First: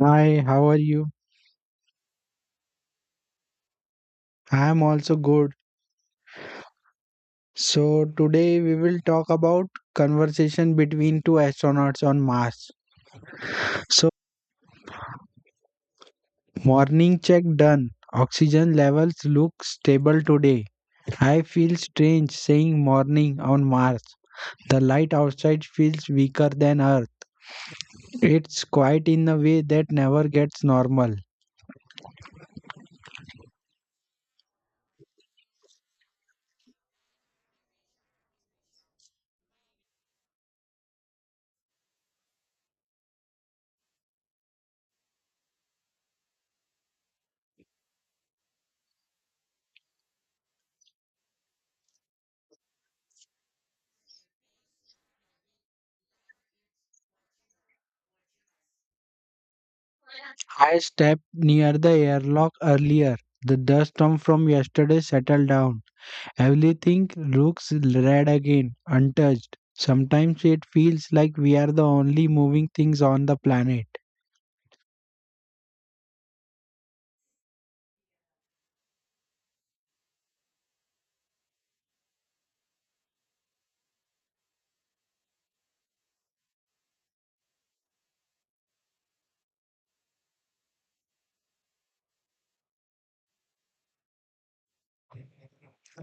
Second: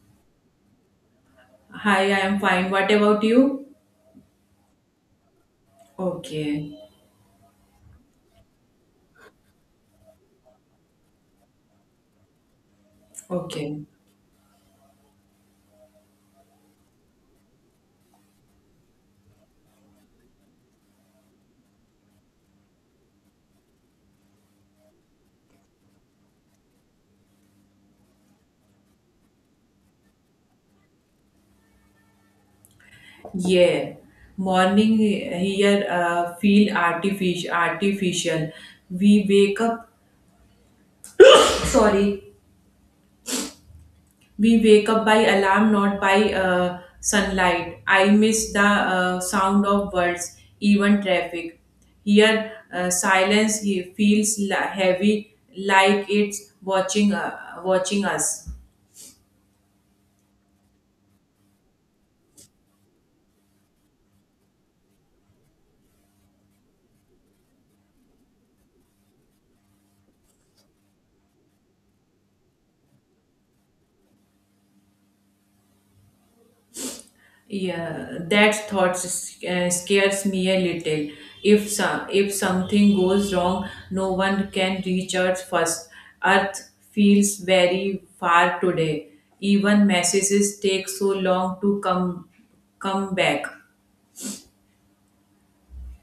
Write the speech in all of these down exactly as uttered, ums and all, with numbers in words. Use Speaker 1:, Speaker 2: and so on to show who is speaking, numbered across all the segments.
Speaker 1: Hi, how are you?
Speaker 2: Hi, I am fine. What about you?
Speaker 1: I am also good.
Speaker 2: Okay,
Speaker 1: So, today we will talk about conversation between two astronauts on Mars.
Speaker 2: okay.
Speaker 1: So, morning check done. Oxygen levels look stable today. I feel strange saying morning on Mars. The light outside feels weaker than Earth. It's quiet in a way that never gets normal.
Speaker 2: Yeah. Morning here uh, feel artificial artificial. We wake up sorry. We wake up by alarm, not by uh, sunlight. I miss the uh, sound of birds, even traffic. Here uh, silence he feels li- heavy like it's watching uh, watching us.
Speaker 1: I stepped near the airlock earlier. The dust from from yesterday settled down. Everything looks red again, untouched. Sometimes it feels like we are the only moving things on the planet.
Speaker 2: Yeah, that thought s- uh, scares me a little. If some, if something goes wrong, no one can reach Earth first. Earth feels very far today. Even messages take so long to come come back.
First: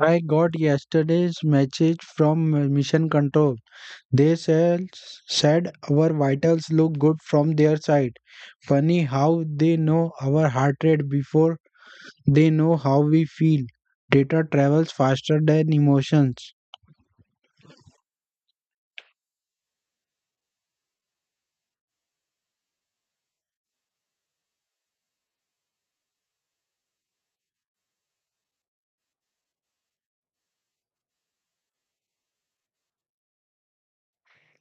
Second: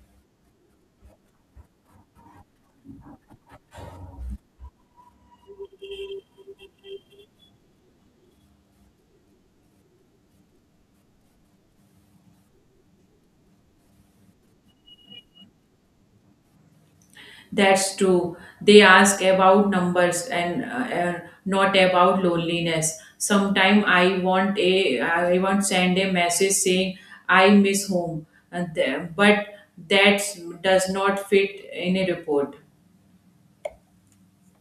Speaker 1: I got yesterday's message from uh, Mission Control. They said, said our vitals look good from their side. Funny how they know our heart rate before they know how we feel. Data travels faster than emotions.
Speaker 2: That's true. They ask about numbers and uh, uh, not about loneliness. Sometime I want a I want send a message saying I miss home, and th- but that does not fit in a report.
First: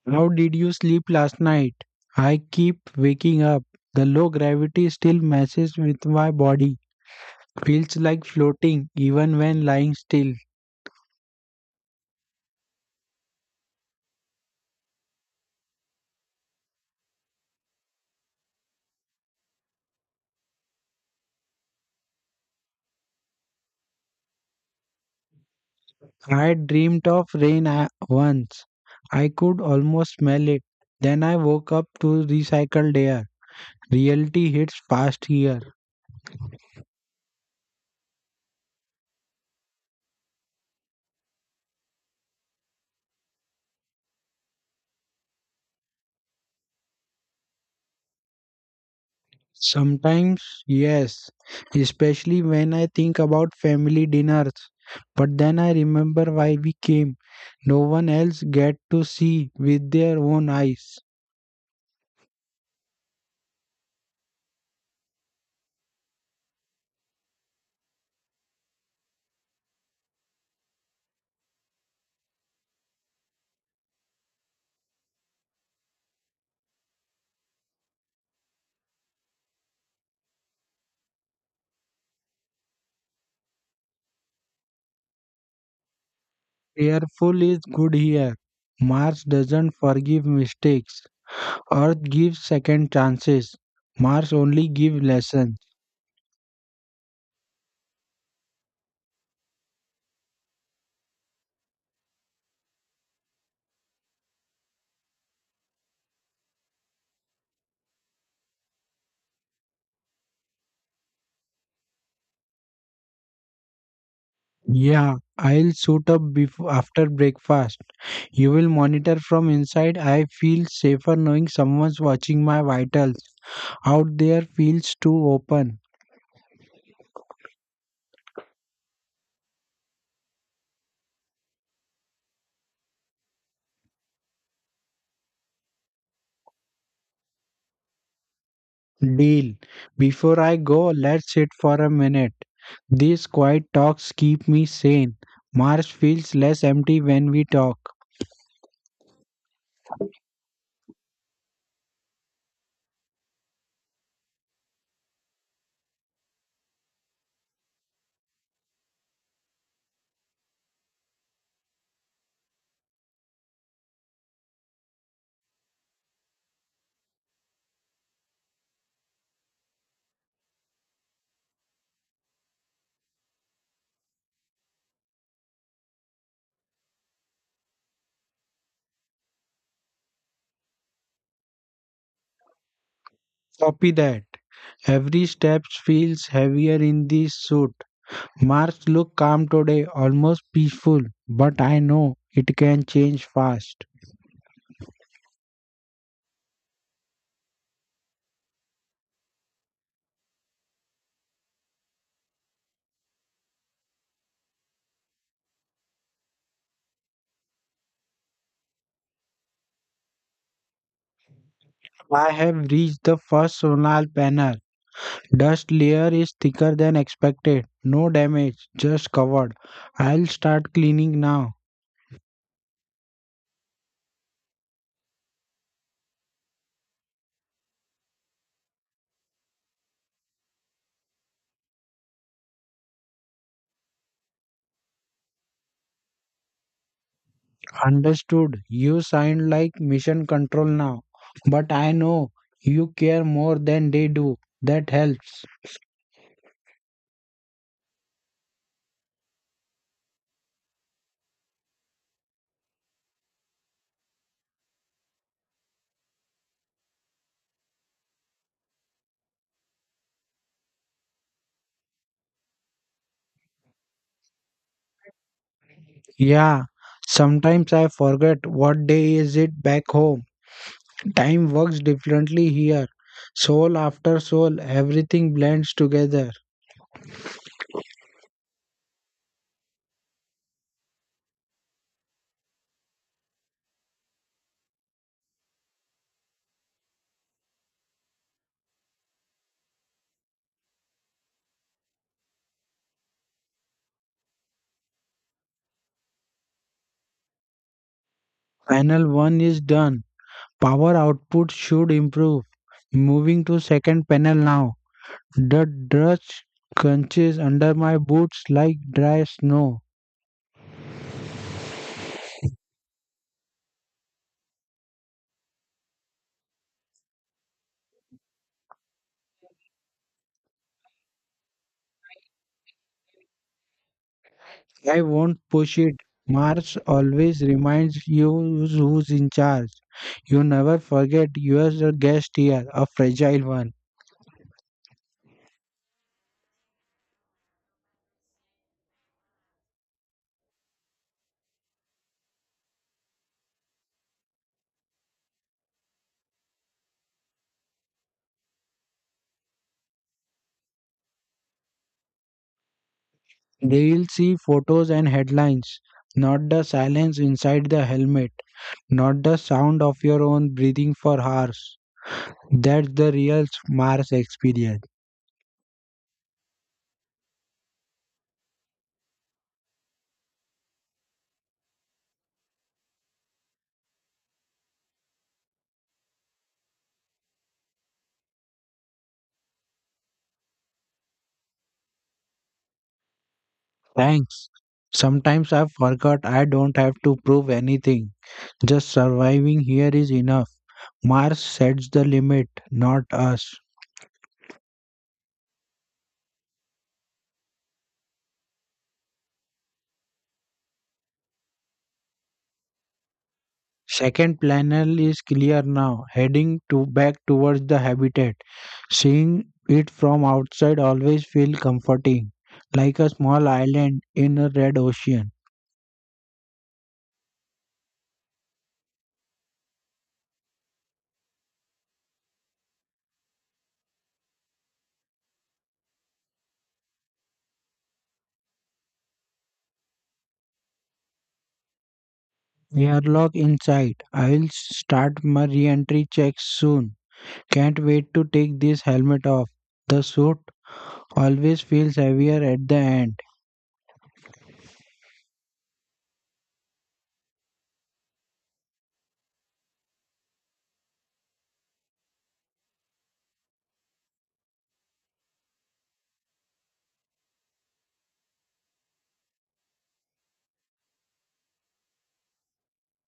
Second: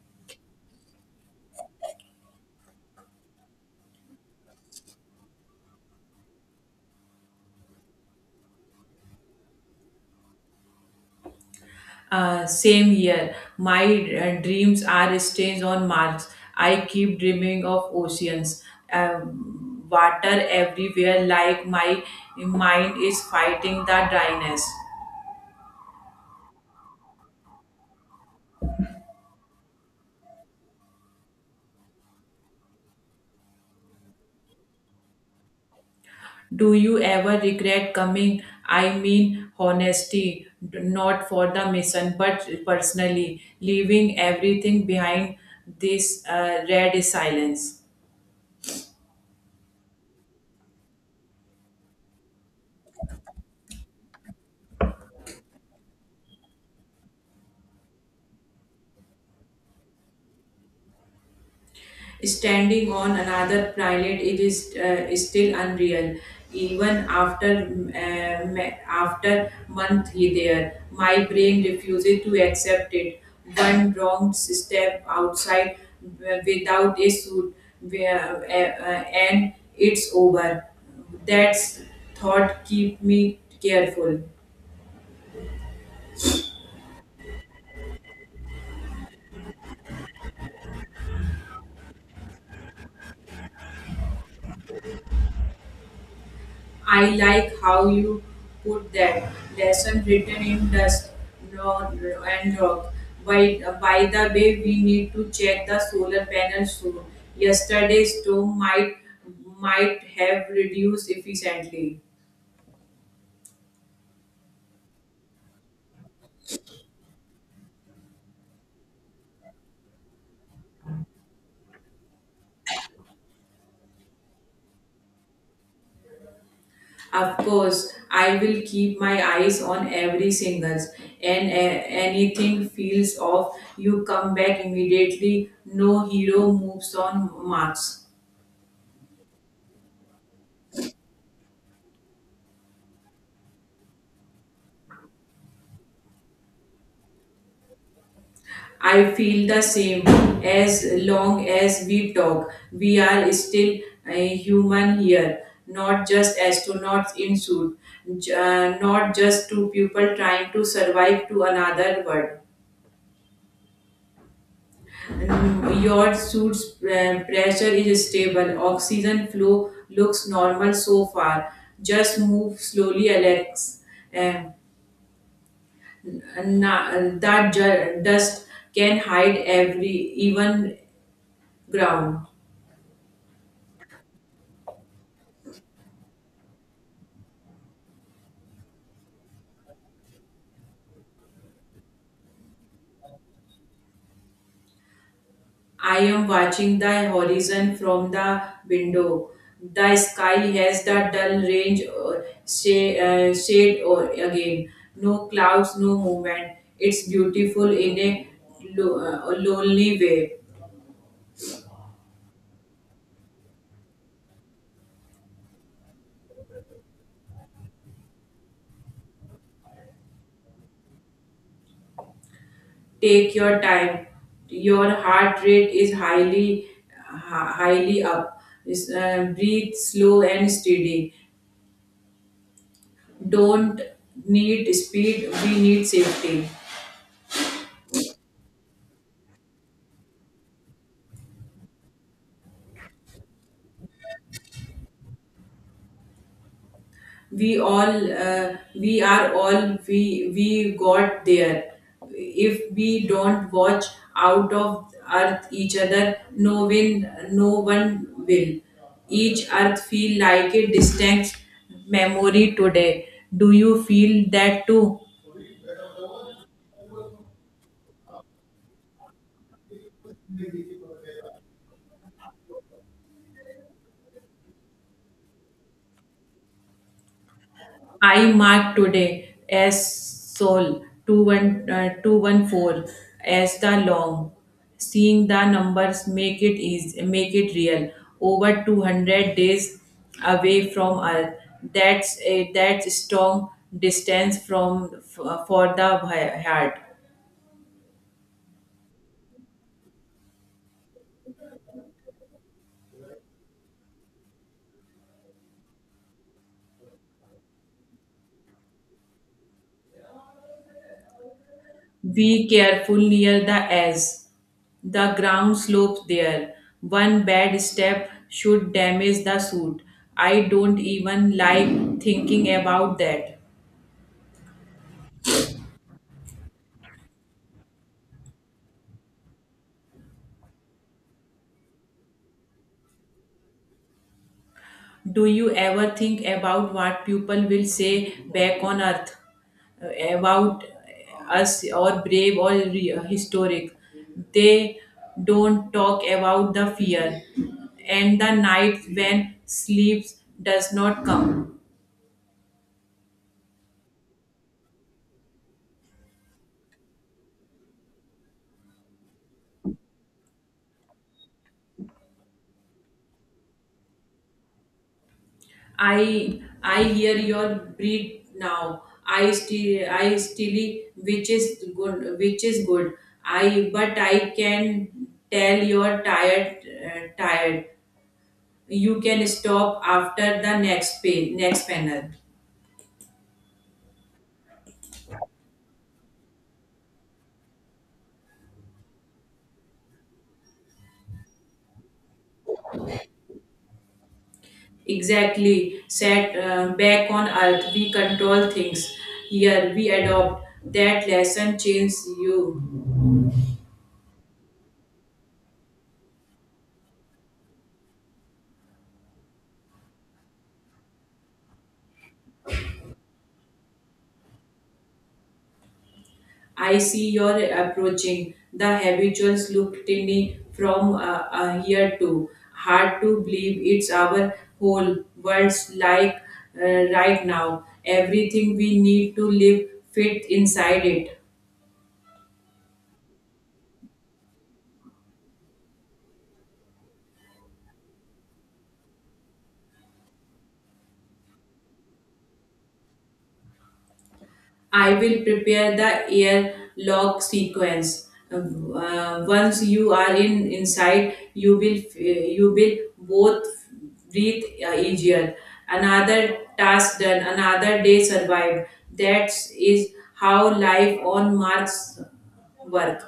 Speaker 1: How did you sleep last night? I keep waking up. The low gravity still messes with my body. Feels like floating even when lying still.
Speaker 2: Uh, same year, my uh, dreams are stains on Mars. I keep dreaming of oceans, um, water everywhere, like my mind is fighting the dryness.
Speaker 1: I dreamed of rain a- once. I could almost smell it. Then I woke up to recycled air. Reality hits fast here.
Speaker 2: Do you ever regret coming? I mean, honesty, d- not for the mission, but personally, leaving everything behind this uh, red silence.
Speaker 1: Sometimes, yes, especially when I think about family dinners. But then I remember why we came. No one else get to see with their own eyes.
Speaker 2: Standing on another planet, it is uh, still unreal, even after uh, ma- after monthly there. My brain refuses to accept it. One wrong step outside w- without a suit where, uh, uh, and it's over. That's thought keep me careful.
Speaker 1: Careful is good here. Mars doesn't forgive mistakes. Earth gives second chances. Mars only gives lessons.
Speaker 2: I like how you put that lesson written in dust ro- ro- and rock. By, by the way, we need to check the solar panels soon. Yesterday's storm might might have reduced efficiently.
Speaker 1: Yeah, I'll suit up before after breakfast. You will monitor from inside. I feel safer knowing someone's watching my vitals. Out there feels too open.
Speaker 2: Of course, I will keep my eyes on every single, and a- anything feels off. You come back immediately. No hero moves on Mars.
Speaker 1: Deal. Before I go, let's sit for a minute. These quiet talks keep me sane. Mars feels less empty when we talk.
Speaker 2: I feel the same. As long as we talk, we are still a human here, not just astronauts in suit, j- uh, not just two people trying to survive to another world. Mm, your suit's uh, pressure is stable. Oxygen flow looks normal so far. Just move slowly, Alex. Um, na- that ju- dust can hide every even ground.
Speaker 1: Copy that. Every step feels heavier in this suit. Mars look calm today, almost peaceful, but I know it can change fast.
Speaker 2: I am watching the horizon from the window. The sky has the dull range uh, shade, uh, shade or again. No clouds, no movement. It's beautiful in a lo- uh, lonely way.
Speaker 1: I have reached the first solar panel. Dust layer is thicker than expected. No damage, just covered. I'll start cleaning now.
Speaker 2: Take your time. Your heart rate is highly, hi- highly up. Is, uh, breathe slow and steady. Don't need speed. We need safety.
Speaker 1: Understood. You sound like mission control now. But I know you care more than they do. That helps.
Speaker 2: We all uh, we are all we we got there. If we don't watch out of earth each other, no win, no one will. Each earth feel like a distant memory today. Do you feel that too?
Speaker 1: Yeah. Sometimes I forget what day is it back home. Time works differently here. Soul after soul, everything blends together.
Speaker 2: I mark today as Sol two one uh, two one four as the long. Seeing the numbers make it easy, make it real. Over two hundred days away from Earth. That's a that's strong distance from f- for the heart.
Speaker 1: Panel one is done. Power output should improve. Moving to second panel now. The dust crunches under my boots like dry snow.
Speaker 2: Be careful near the edge. The ground slopes there. One bad step should damage the suit. I don't even like thinking about that.
Speaker 1: I won't push it. Mars always reminds you who's in charge. You never forget you are a guest here, a fragile one.
Speaker 2: Do you ever think about what people will say back on earth uh, about us, or brave, or re- historic? They don't talk about the fear and the night when sleep does not come.
Speaker 1: They will see photos and headlines, not the silence inside the helmet, not the sound of your own breathing for hours. That's the real Mars experience.
Speaker 2: I I hear your breed now. I still I still which is good which is good. I but I can tell you're tired uh, tired. You can stop after the next page next panel.
Speaker 1: Thanks. Sometimes I forgot I don't have to prove anything. Just surviving here is enough. Mars sets the limit, not us.
Speaker 2: Exactly. Set, uh, back on earth. We control things. Here we adopt that lesson change you.
Speaker 1: Second panel is clear now, heading to back towards the habitat. Seeing it from outside always feels comforting, like a small island in a red ocean.
Speaker 2: I see your approaching. The habituals look tinny from uh, uh, here too. Hard to believe it's our whole world's like uh, right now. Everything we need to live fit inside it.
Speaker 1: We are locked inside. I'll start my re-entry checks soon. Can't wait to take this helmet off. The suit always feels heavier at the end.
Speaker 2: I will prepare the air log sequence. Uh, uh, once you are in inside, you will uh, you will both breathe uh, easier. Another task done, another day survived. That is how life on Mars work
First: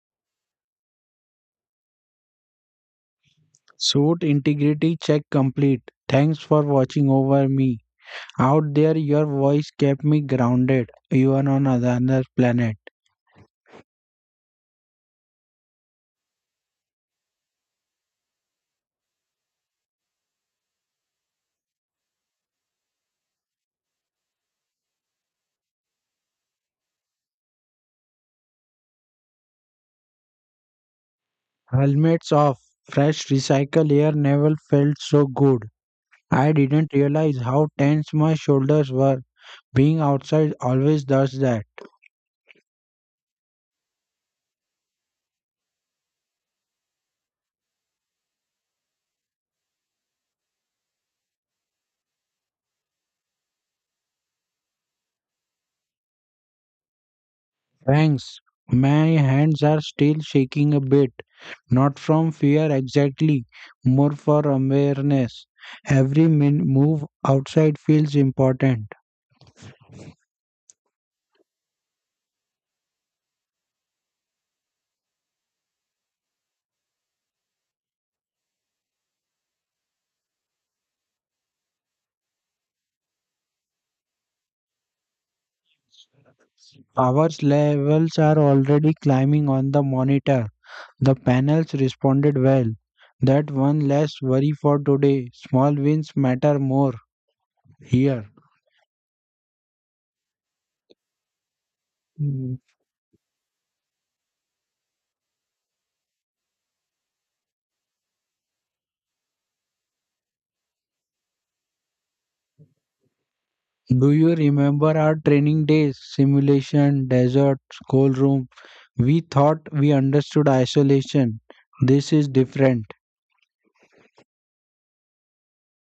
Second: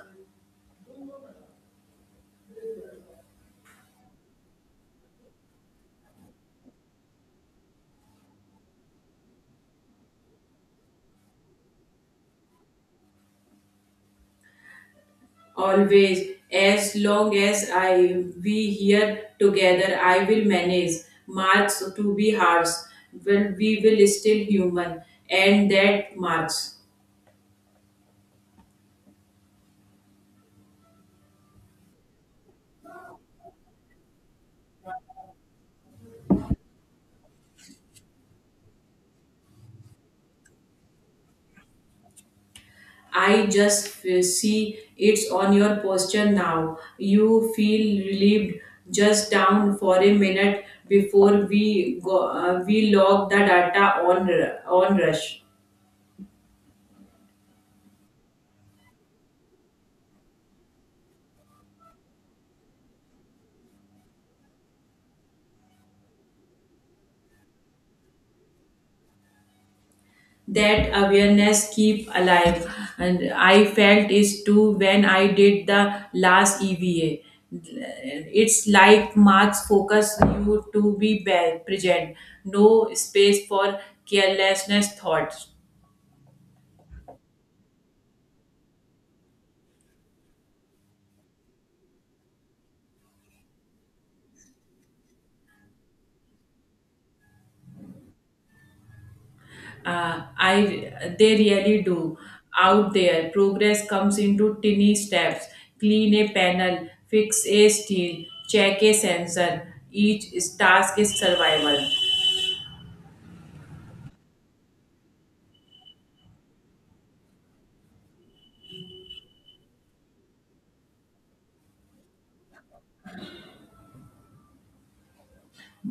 Speaker 1: Suit integrity check complete. Thanks for watching over me. Out there, your voice kept me grounded, even on another planet.
Speaker 2: always. As long as I we here together, I will manage. March to be hard, but we will still human, and that march.
Speaker 1: Helmets off. Fresh recycled air never felt so good. I didn't realize how tense my shoulders were. Being outside always does that.
Speaker 2: I just f- see it's on your posture now. You feel relieved. Just down for a minute before we go, uh, we log the data on r- on rush.
Speaker 1: Thanks. My hands are still shaking a bit, not from fear exactly, more for awareness. Every min- move outside feels important.
Speaker 2: That awareness keep alive, and I felt is too when I did the last E V A. It's like Marx focus you to be ba- present, no space for carelessness thoughts.
Speaker 1: Power levels are already climbing on the monitor. The panels responded well. That one less worry for today. Small wins matter more here.
Speaker 2: Uh, I they really do out there. Progress comes into tiny steps. Clean a panel, fix a steel, check a sensor. Each task is survival.
Speaker 1: Do you remember our training days? Simulation, desert, schoolroom. We thought we understood isolation. This is different.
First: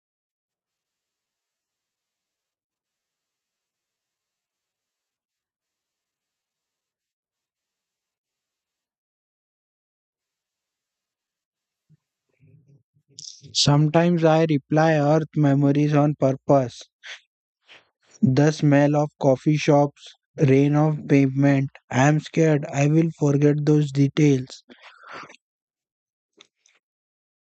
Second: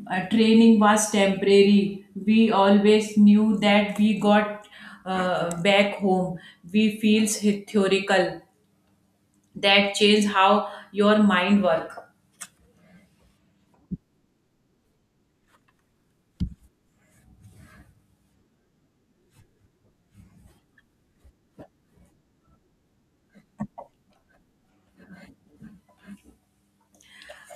Speaker 2: Uh, training was temporary. We always knew that we got uh, back home. We feels theoretical. That change how your mind work.
Speaker 1: Sometimes I reply Earth memories on purpose. The smell of coffee shops, rain of pavement. I am scared I will forget those details.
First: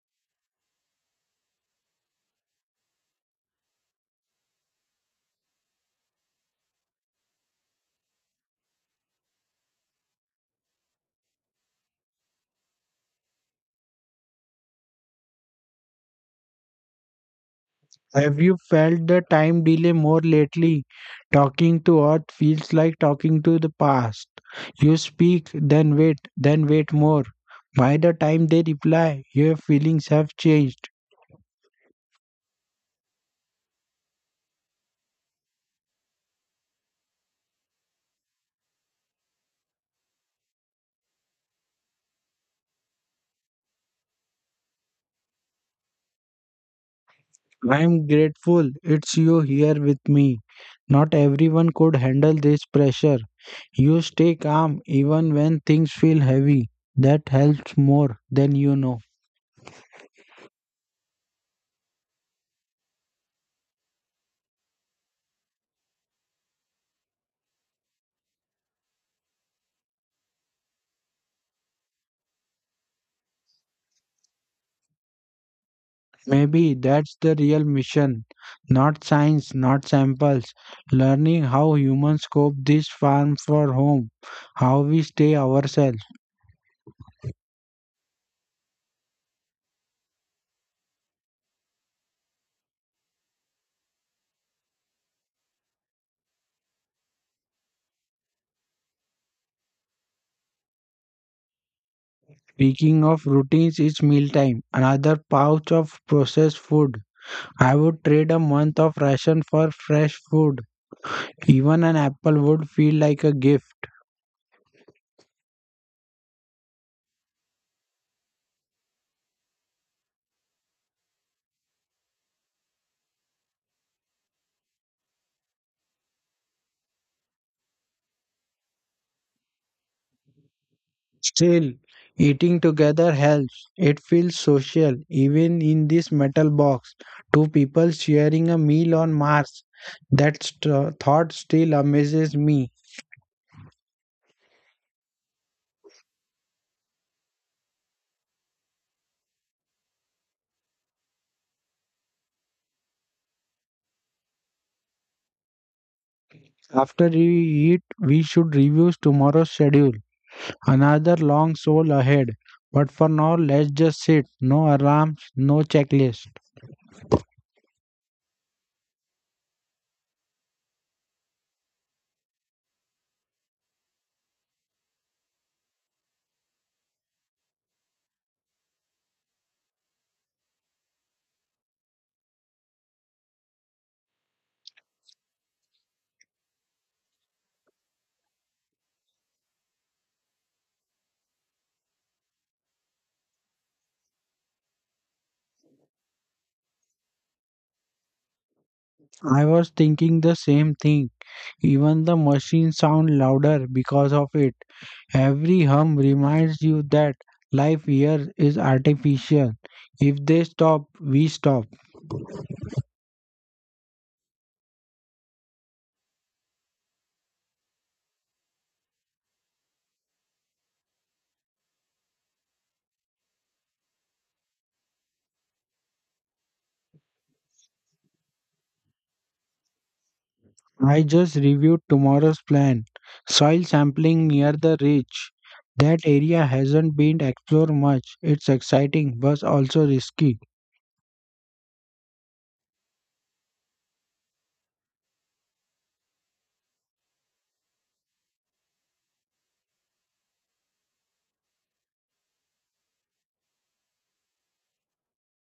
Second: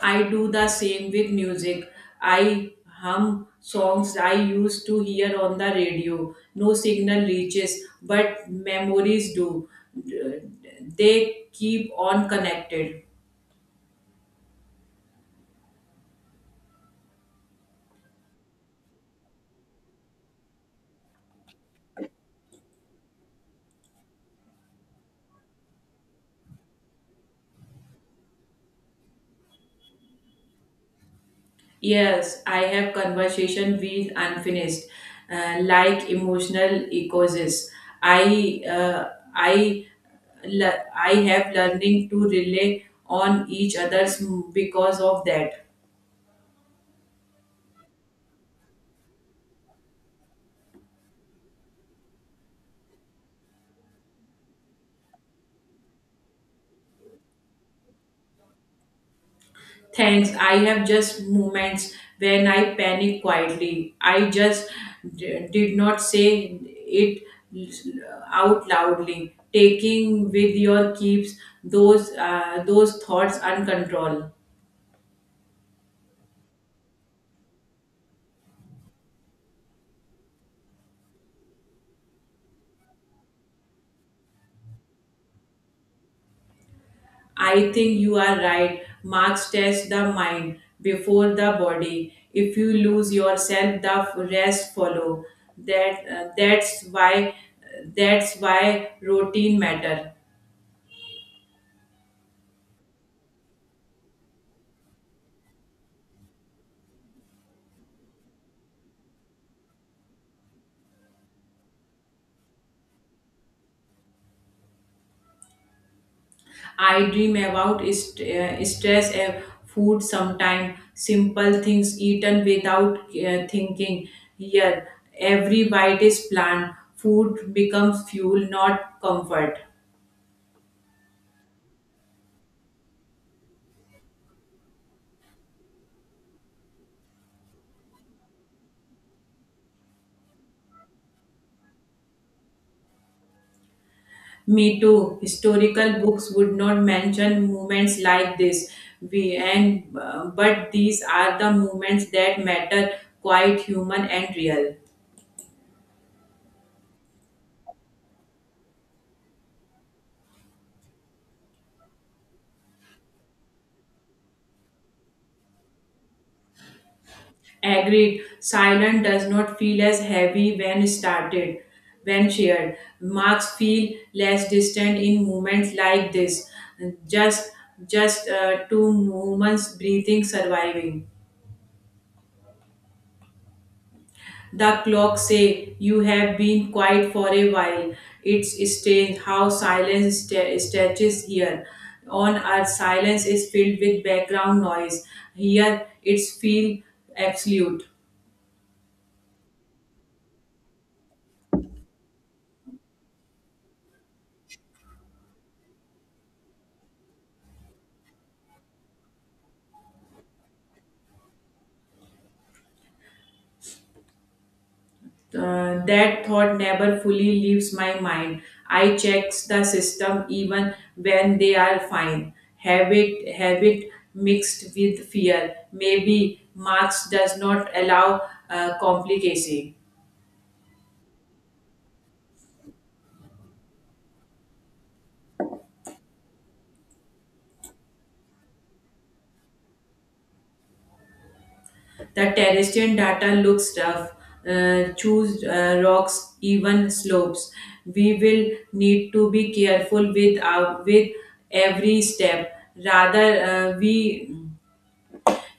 Speaker 2: I do the same with music. I hum songs I used to hear on the radio. No signal reaches, but memories do. They keep on connected.
Speaker 1: Have you felt the time delay more lately? Talking to Earth feels like talking to the past. You speak, then wait, then wait more. By the time they reply, your feelings have changed.
Speaker 2: Yes, I have conversation with unfinished, uh, like emotional echoes. I uh, I le- I have learning to rely on each others because of that.
Speaker 1: I am grateful it's you here with me. Not everyone could handle this pressure. You stay calm even when things feel heavy. That helps more than you know.
Speaker 2: Thanks. I have just moments when I panic quietly. I just d- did not say it out loudly. Taking with your keeps those uh, those thoughts uncontrolled.
Speaker 1: Maybe that's the real mission. Not science, not samples. Learning how humans cope this farm for home, how we stay ourselves.
Speaker 2: I think you are right. Marks test the mind before the body. If you lose yourself, the rest follow. That uh, that's why that's why routine matter.
Speaker 1: Speaking of routines, it's mealtime. Another pouch of processed food. I would trade a month of ration for fresh food. Even an apple would feel like a gift.
Speaker 2: I dream about st- uh, stress, uh, food. Sometime simple things eaten without uh, thinking. Here every bite is planned. Food becomes fuel, not comfort.
Speaker 1: Still, eating together helps. It feels social, even in this metal box. Two people sharing a meal on Mars. That st- thought still amazes me.
Speaker 2: Me too. Historical books would not mention moments like this. We and uh, but these are the moments that matter. Quite human and real.
Speaker 1: After we eat, we should review tomorrow's schedule. Another long soul ahead. But for now, let's just sit. No alarms, no checklist.
Speaker 2: Agreed. Silence does not feel as heavy when started, when shared. Marks feel less distant in moments like this. Just, just uh, two moments breathing, surviving. The clock say you have been quiet for a while. It's strange how silence sta- stretches here. On earth, silence is filled with background noise. Here, it's feel absolute.
Speaker 1: I was thinking the same thing. Even the machines sound louder because of it. Every hum reminds you that life here is artificial. If they stop, we stop.
Speaker 2: Uh, that thought never fully leaves my mind. I checks the system even when they are fine. Habit, habit mixed with fear. Maybe Marx does not allow uh, complicacy.
Speaker 1: I just reviewed tomorrow's plan. Soil sampling near the ridge. That area hasn't been explored much. It's exciting but also risky.
Speaker 2: The terrestrial data looks rough. Uh, choose, uh, rocks, even slopes. We will need to be careful with our, with every step. Rather, uh, we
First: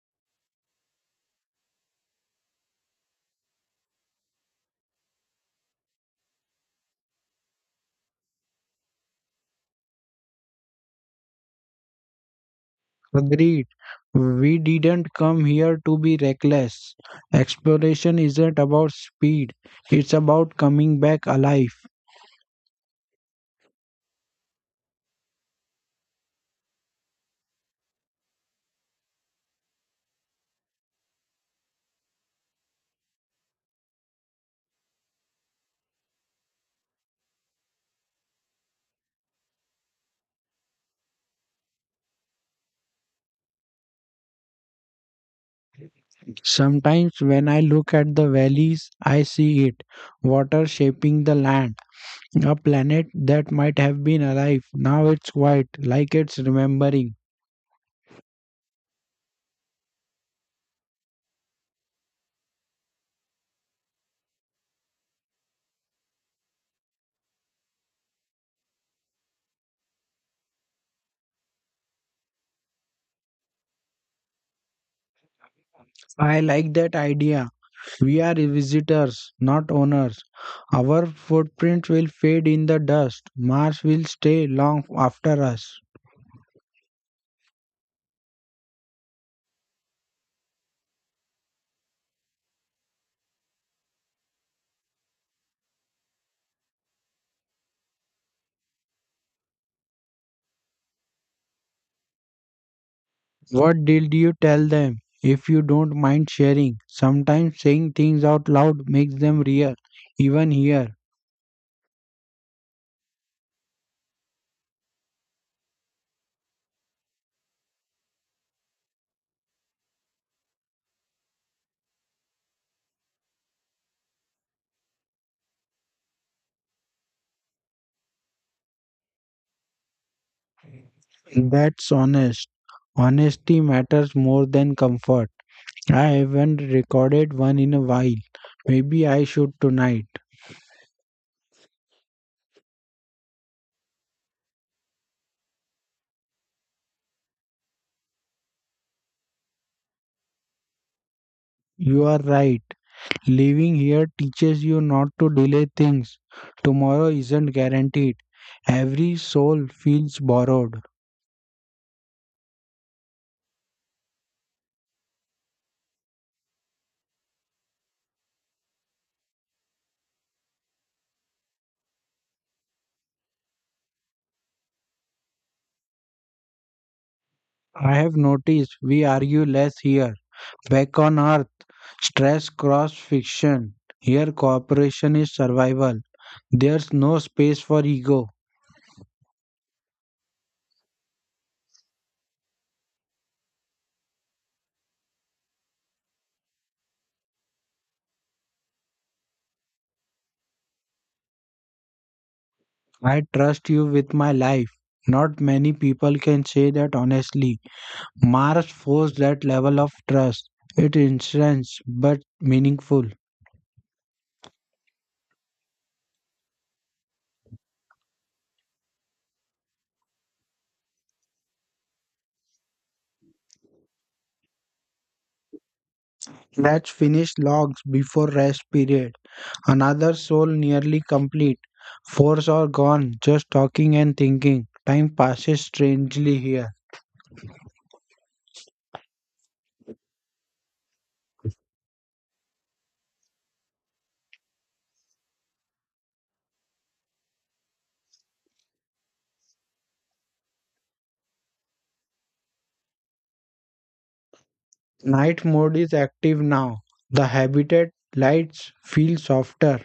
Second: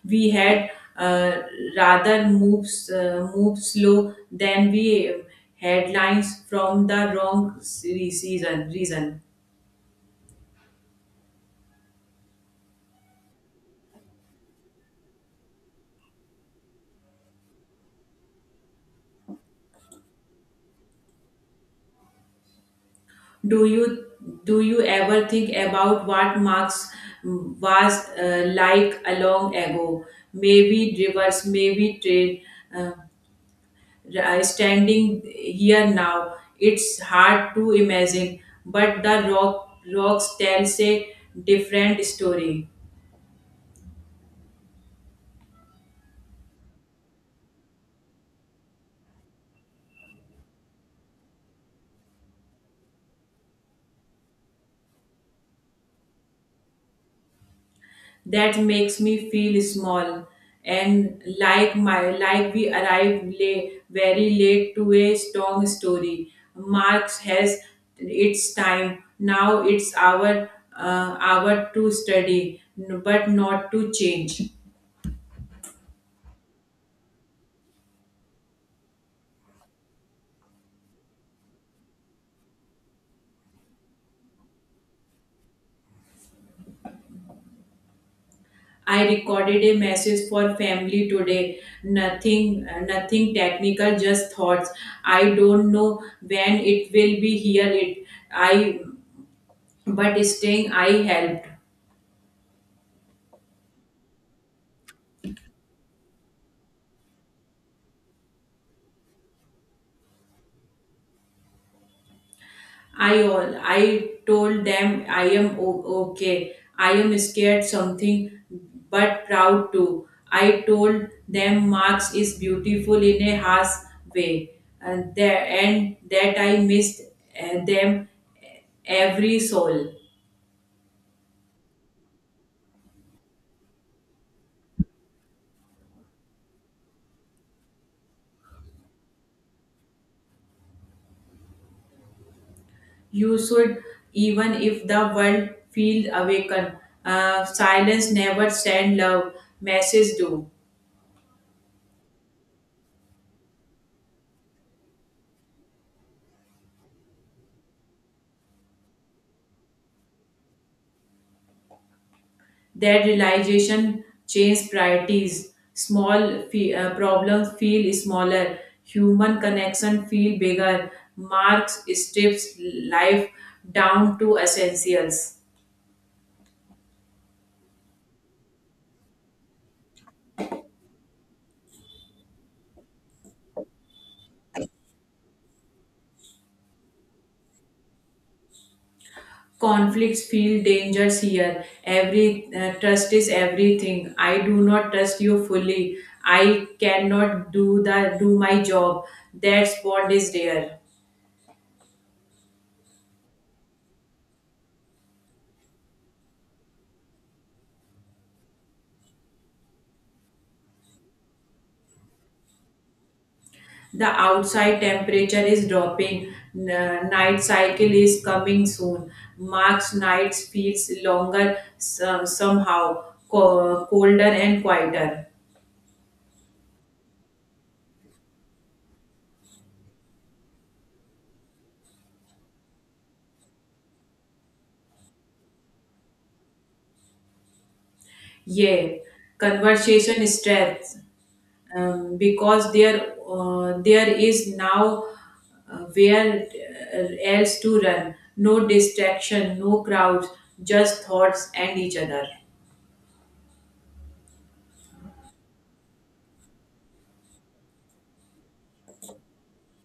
Speaker 2: we had uh, rather moves uh, move slow than we headlines from the wrong se- season reason.
Speaker 1: Agreed. We didn't come here to be reckless. Exploration isn't about speed, it's about coming back alive.
Speaker 2: Do you do you ever think about what marx mm, was, uh, like a long ago? Maybe rivers, maybe trade, uh, r- uh, standing here now. It's hard to imagine, but the rock rocks tells a different story.
Speaker 1: Sometimes when I look at the valleys, I see it, water shaping the land. A planet that might have been alive, now it's quiet, like it's remembering.
Speaker 2: That makes me feel small and like my like we arrive late, very late to a strong story. Marx has its time. Now it's our uh, hour to study, n- but not to change.
Speaker 1: I like that idea. We are visitors, not owners. Our footprints will fade in the dust. Mars will stay long after us.
Speaker 2: I recorded a message for family today. Nothing, nothing technical, just thoughts. I don't know when it will be here. It, I, but staying, I help.
Speaker 1: What did you tell them? If you don't mind sharing, sometimes saying things out loud makes them real, even here.
Speaker 2: I all I told them I am o- okay. I am scared something but proud too. I told them Marx is beautiful in a harsh way, and that, and that I missed uh, them, uh, every soul.
Speaker 1: That's honest. Honesty matters more than comfort. I haven't recorded one in a while. Maybe I should tonight.
Speaker 2: You should, even if the world feel awakened. Uh, silence never send love. Message do.
Speaker 1: You are right. Living here teaches you not to delay things. Tomorrow isn't guaranteed. Every soul feels borrowed.
Speaker 2: That realization changes priorities. Small fe- uh, problems feel smaller. Human connection feel bigger. Marx strips life down to essentials.
Speaker 1: I have noticed we argue less here. Back on earth, stress cross fiction. Here, cooperation is survival. There's no space for ego.
Speaker 2: Conflicts feel dangerous here. Every, uh, trust is everything. I do not trust you fully. I cannot do the do my job. That bond is there.
Speaker 1: I trust you with my life. Not many people can say that honestly. Mars forced that level of trust. It intense but meaningful.
Speaker 2: The outside temperature is dropping. N- night cycle is coming soon. March nights feels longer, so- somehow co- colder and quieter.
Speaker 1: Let's finish logs before rest period. Another soul nearly complete. Fours are gone, just talking and thinking. Time passes strangely here.
Speaker 2: Yeah, conversation strength, um, because there uh, there is now, uh, where, uh, else to run. No distraction, no crowds, just thoughts and each other.
Speaker 1: Night mode is active now. The habitat lights feel softer.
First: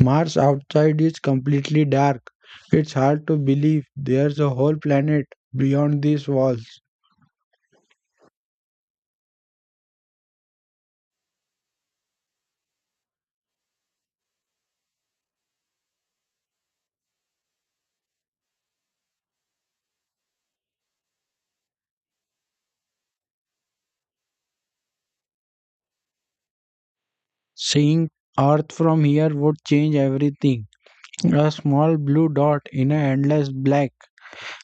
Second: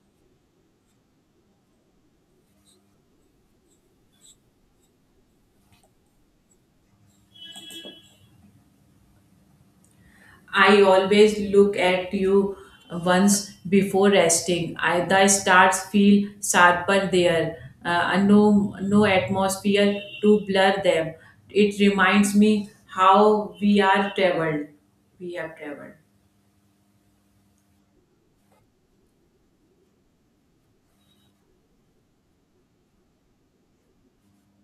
Speaker 1: Mars outside is completely dark. It's hard to believe there's a whole planet beyond these walls.
Speaker 2: I always look at you once before resting. I, the stars feel sharper there, uh, and no, no atmosphere to blur them. It reminds me how we are traveled. We have traveled.
Speaker 1: Seeing Earth from here would change everything. A small blue dot in an endless black.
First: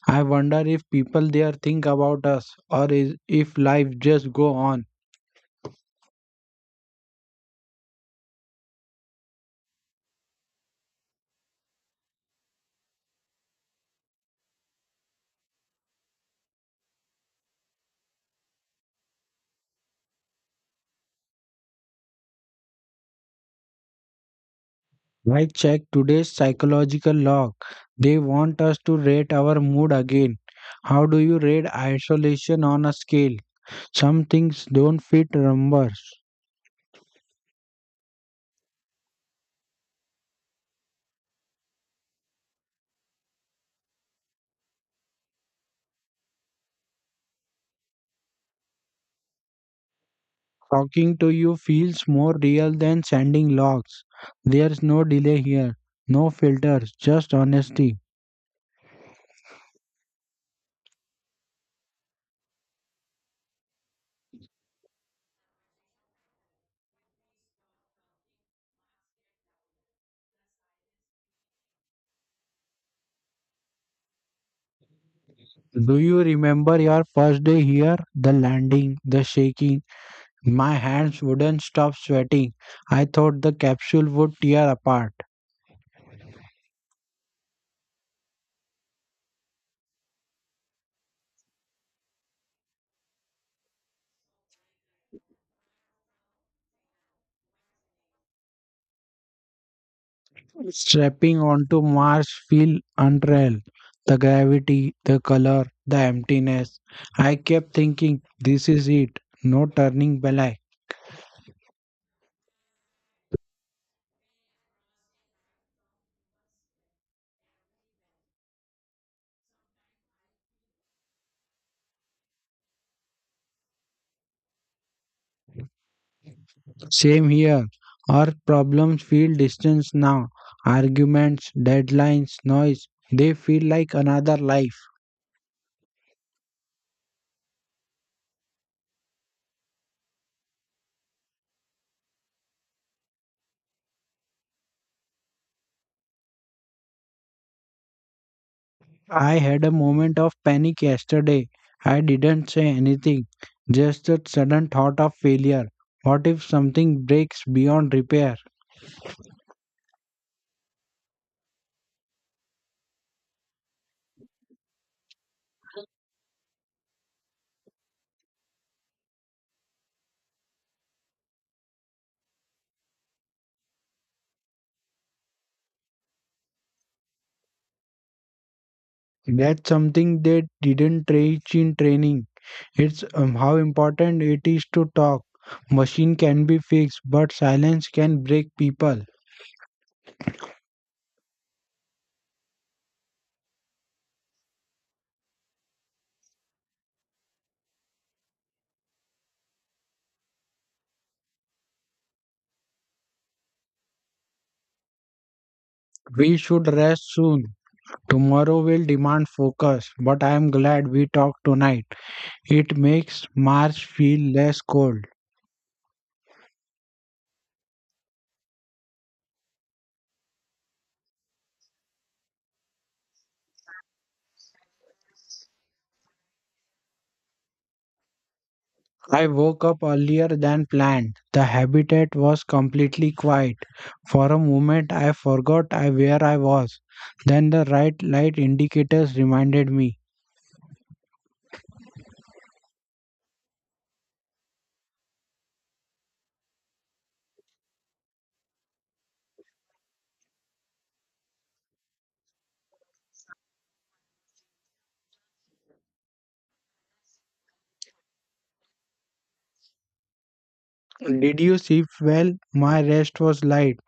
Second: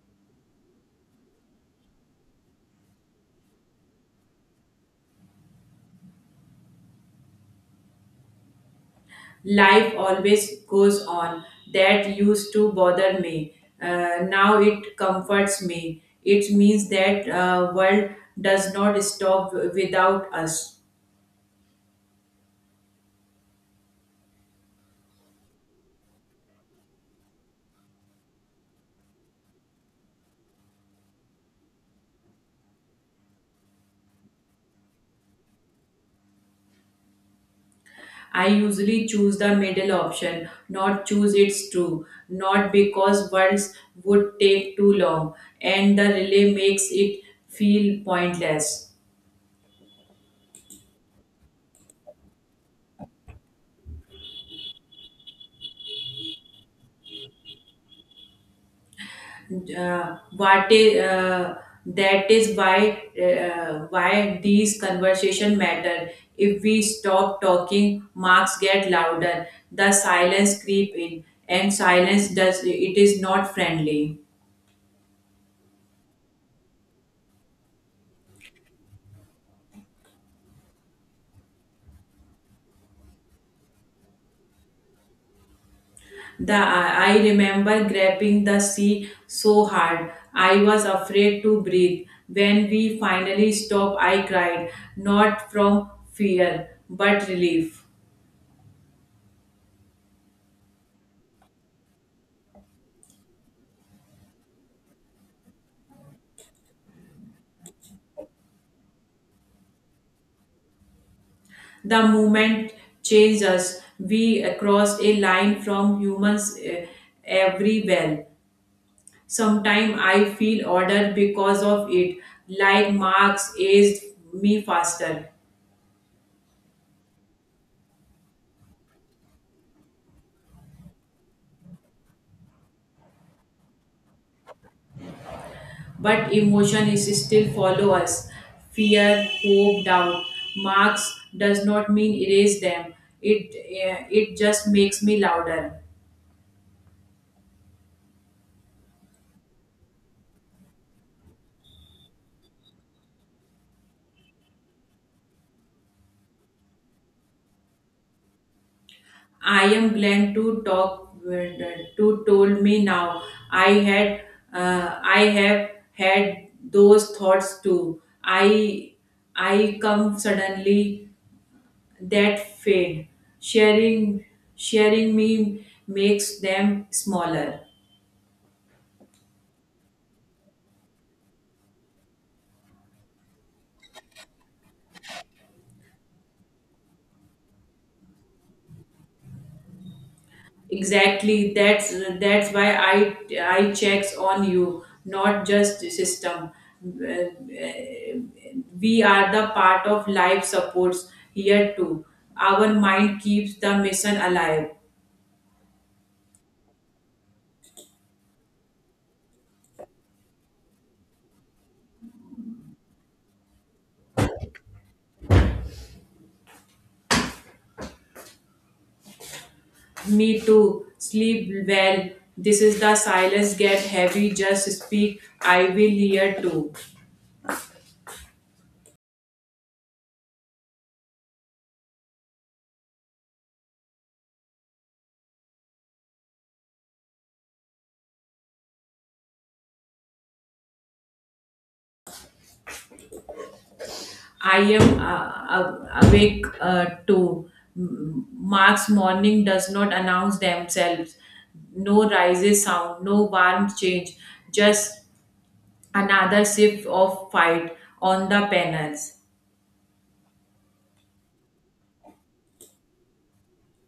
Speaker 1: I wonder if people there think about us or is, if life just go on.
Speaker 2: Life always goes on. That used to bother me. Uh, now it comforts me. It means that uh, world does not stop without us.
Speaker 1: I checked today's psychological log. They want us to rate our mood again. How do you rate isolation on a scale? Some things don't fit numbers.
Speaker 2: I usually choose the middle option, not choose it's true, not because words would take too long, and the relay makes it feel pointless.
Speaker 1: Talking to you feels more real than sending logs. There's no delay here, no filters, just honesty.
Speaker 2: Uh, what is, uh, that is why, uh, why these conversation matter. If we stop talking, marks get louder. The silence creep in, and silence does it is not friendly.
Speaker 1: Do you remember your first day here? The landing, the shaking. My hands wouldn't stop sweating. I thought the capsule would tear apart.
Speaker 2: The I remember grabbing the sea so hard I was afraid to breathe. When we finally stopped, I cried, not from fear but relief.
Speaker 1: Strapping onto Mars feel unreal. The gravity, the color, the emptiness. I kept thinking, this is it. No turning back.
Speaker 2: The moment changed us. We crossed a line from humans, eh, everywhere. Sometimes I feel order because of it, like marks aged me faster.
Speaker 1: Same here. Our problems feel distance now. Arguments, deadlines, noise, they feel like another life.
Speaker 2: But emotion is still follow us: fear, hope, doubt. Marks does not mean erase them. It eh, it just makes me louder.
Speaker 1: I had a moment of panic yesterday. I didn't say anything, just a sudden thought of failure. What if something breaks beyond repair?
Speaker 2: I am glad to talk, to told me now. I had uh, i have had those thoughts too. i i come suddenly, that fade. Sharing sharing me makes them smaller.
Speaker 1: That's something they didn't teach in training. It's um, how important it is to talk. Machine can be fixed, but silence can break people.
Speaker 2: Exactly. That's that's why I I checks on you, not just the system. Uh, We are the part of life supports here too. Our mind keeps the mission alive.
Speaker 1: We should rest soon. Tomorrow will demand focus, but I am glad we talked tonight. It makes March feel less cold.
Speaker 2: Me too. Sleep well. This is the silence get heavy. Just speak. I will hear too.
Speaker 1: I woke up earlier than planned. The habitat was completely quiet. For a moment, I forgot I, where I was. Then the right light indicators reminded me.
Speaker 2: I am uh, uh, awake uh, too. M- Mark's morning does not announce themselves. No rises sound, no warm change, just another sip of fight on the panels.
Speaker 1: Did you sleep well? My rest was light.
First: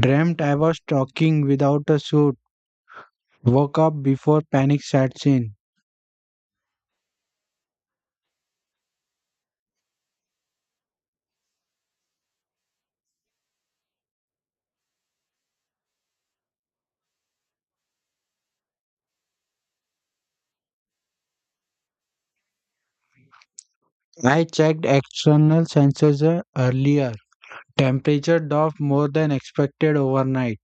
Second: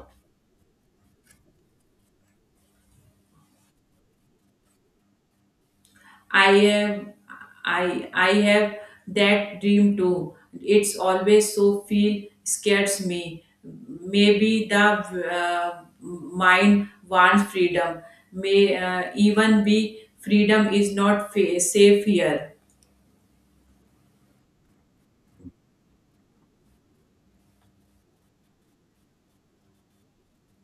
Speaker 1: Dreamt I was talking without a suit. Woke up before panic sets in.
Speaker 2: I am I I have that dream too. It's always so feel scares me. Maybe the uh, mind wants freedom. May uh, even be freedom is not fa- safe here.
Speaker 1: I checked external sensors uh, earlier. Temperature dropped more than expected overnight.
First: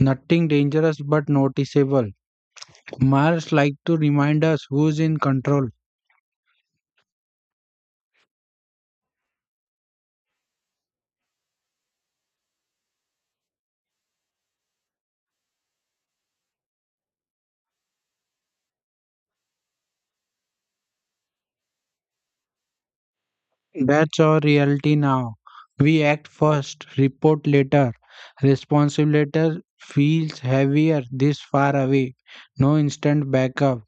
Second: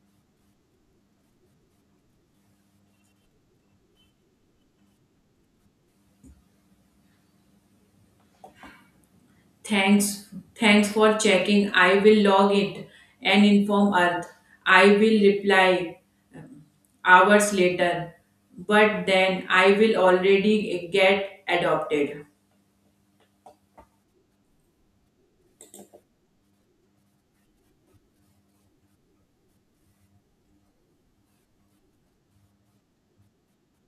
Speaker 1: Nothing dangerous but noticeable. Mars like to remind us who's in control.
Speaker 2: Thanks thanks for checking. I will log it and inform Earth. I will reply hours later, but then I will already get adopted.
Speaker 1: That's our reality now. We act first, report later. Responsibility feels heavier this far away. No instant backup.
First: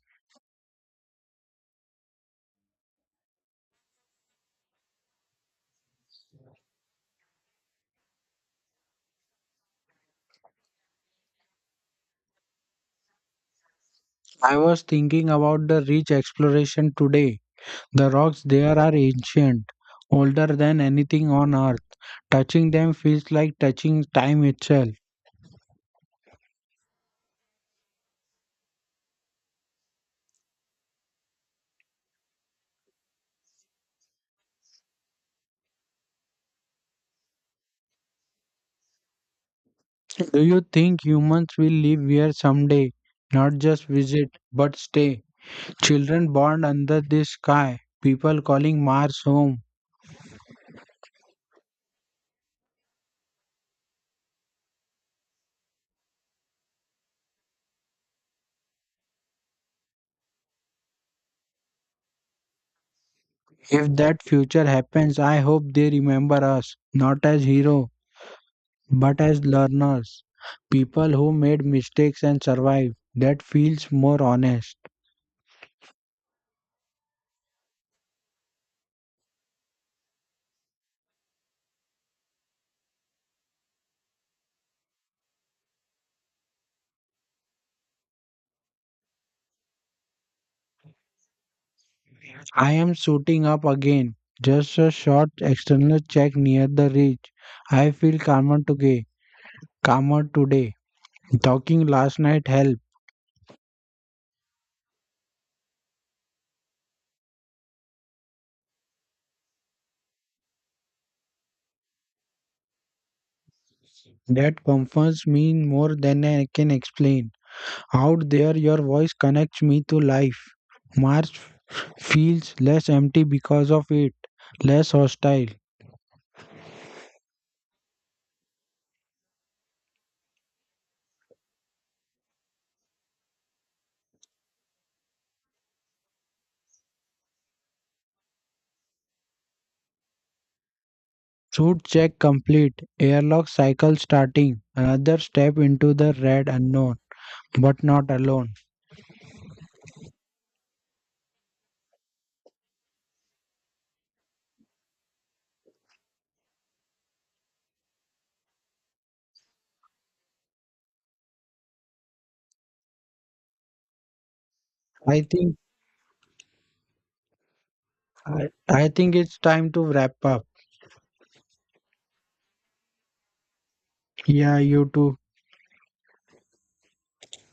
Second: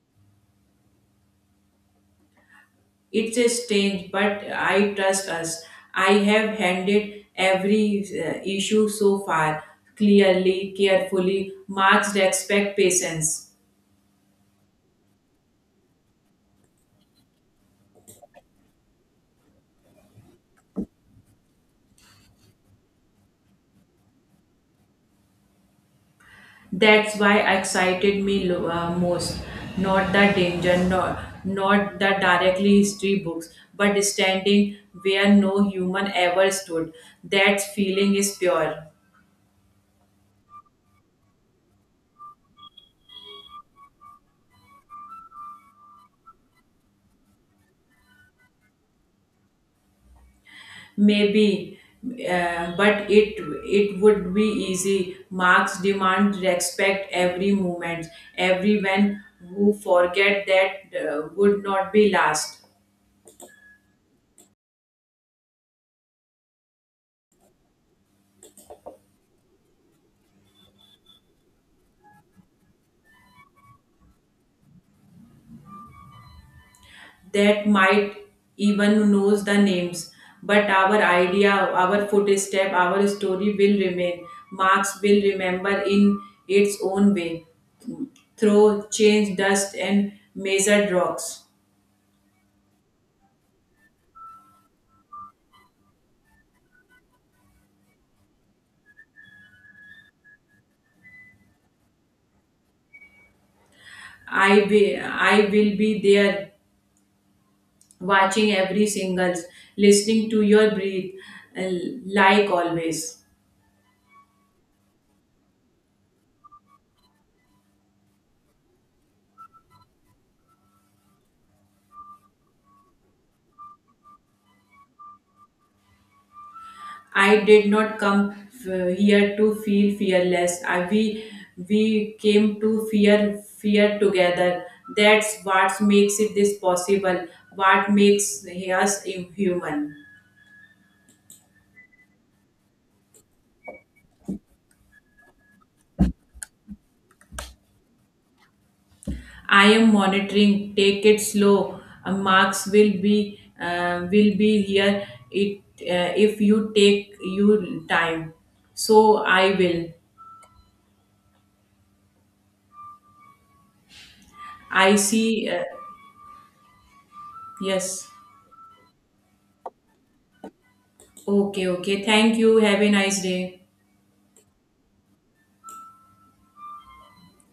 Speaker 2: It's a strange, but I trust us. I have handled every uh, issue so far clearly, carefully. Marks respect patience.
Speaker 1: I was thinking about the rich exploration today. The rocks there are ancient, older than anything on Earth. Touching them feels like touching time itself.
Speaker 2: That's why excited me lo- uh, most. Not the danger, not, not the directly history books, but standing where no human ever stood. That feeling is pure.
Speaker 1: Do you think humans will live here someday? Not just visit, but stay. Children born under the sky, people calling Mars home.
Speaker 2: Maybe, uh, but it it would be easy. Marx demand respect every moment. Everyone who forget that uh, would not be last.
Speaker 1: If that future happens, I hope they remember us, not as heroes, but as learners, people who made mistakes and survived. That feels more honest.
Speaker 2: That might even knows the names, but our idea, our footstep, our story will remain. Marx will remember in its own way, through change, dust, and measured rocks.
Speaker 1: I am shooting up again. Just a short external check near the ridge. I feel calmer today. Calmer today. Talking last night helped.
Speaker 2: I will, I will be there watching every single, listening to your breath, uh, like always.
Speaker 1: That comforts me more than I can explain. Out there, your voice connects me to life. March feels less empty because of it, less hostile.
Speaker 2: I did not come f- here to feel fearless. I, we we came to fear fear together. That's what makes it this possible. What makes us human.
Speaker 1: Suit check complete, airlock cycle starting, another step into the red unknown, but not alone.
Speaker 2: I am monitoring. Take it slow. Uh, marks will be uh, will be here. It, uh, if you take your time. So I will. I
Speaker 1: I
Speaker 2: see.
Speaker 1: think
Speaker 2: Uh, yes.
Speaker 1: I, I think it's time to wrap up.
Speaker 2: Okay, okay. Thank you. Have a nice day.
Speaker 1: Yeah, you too.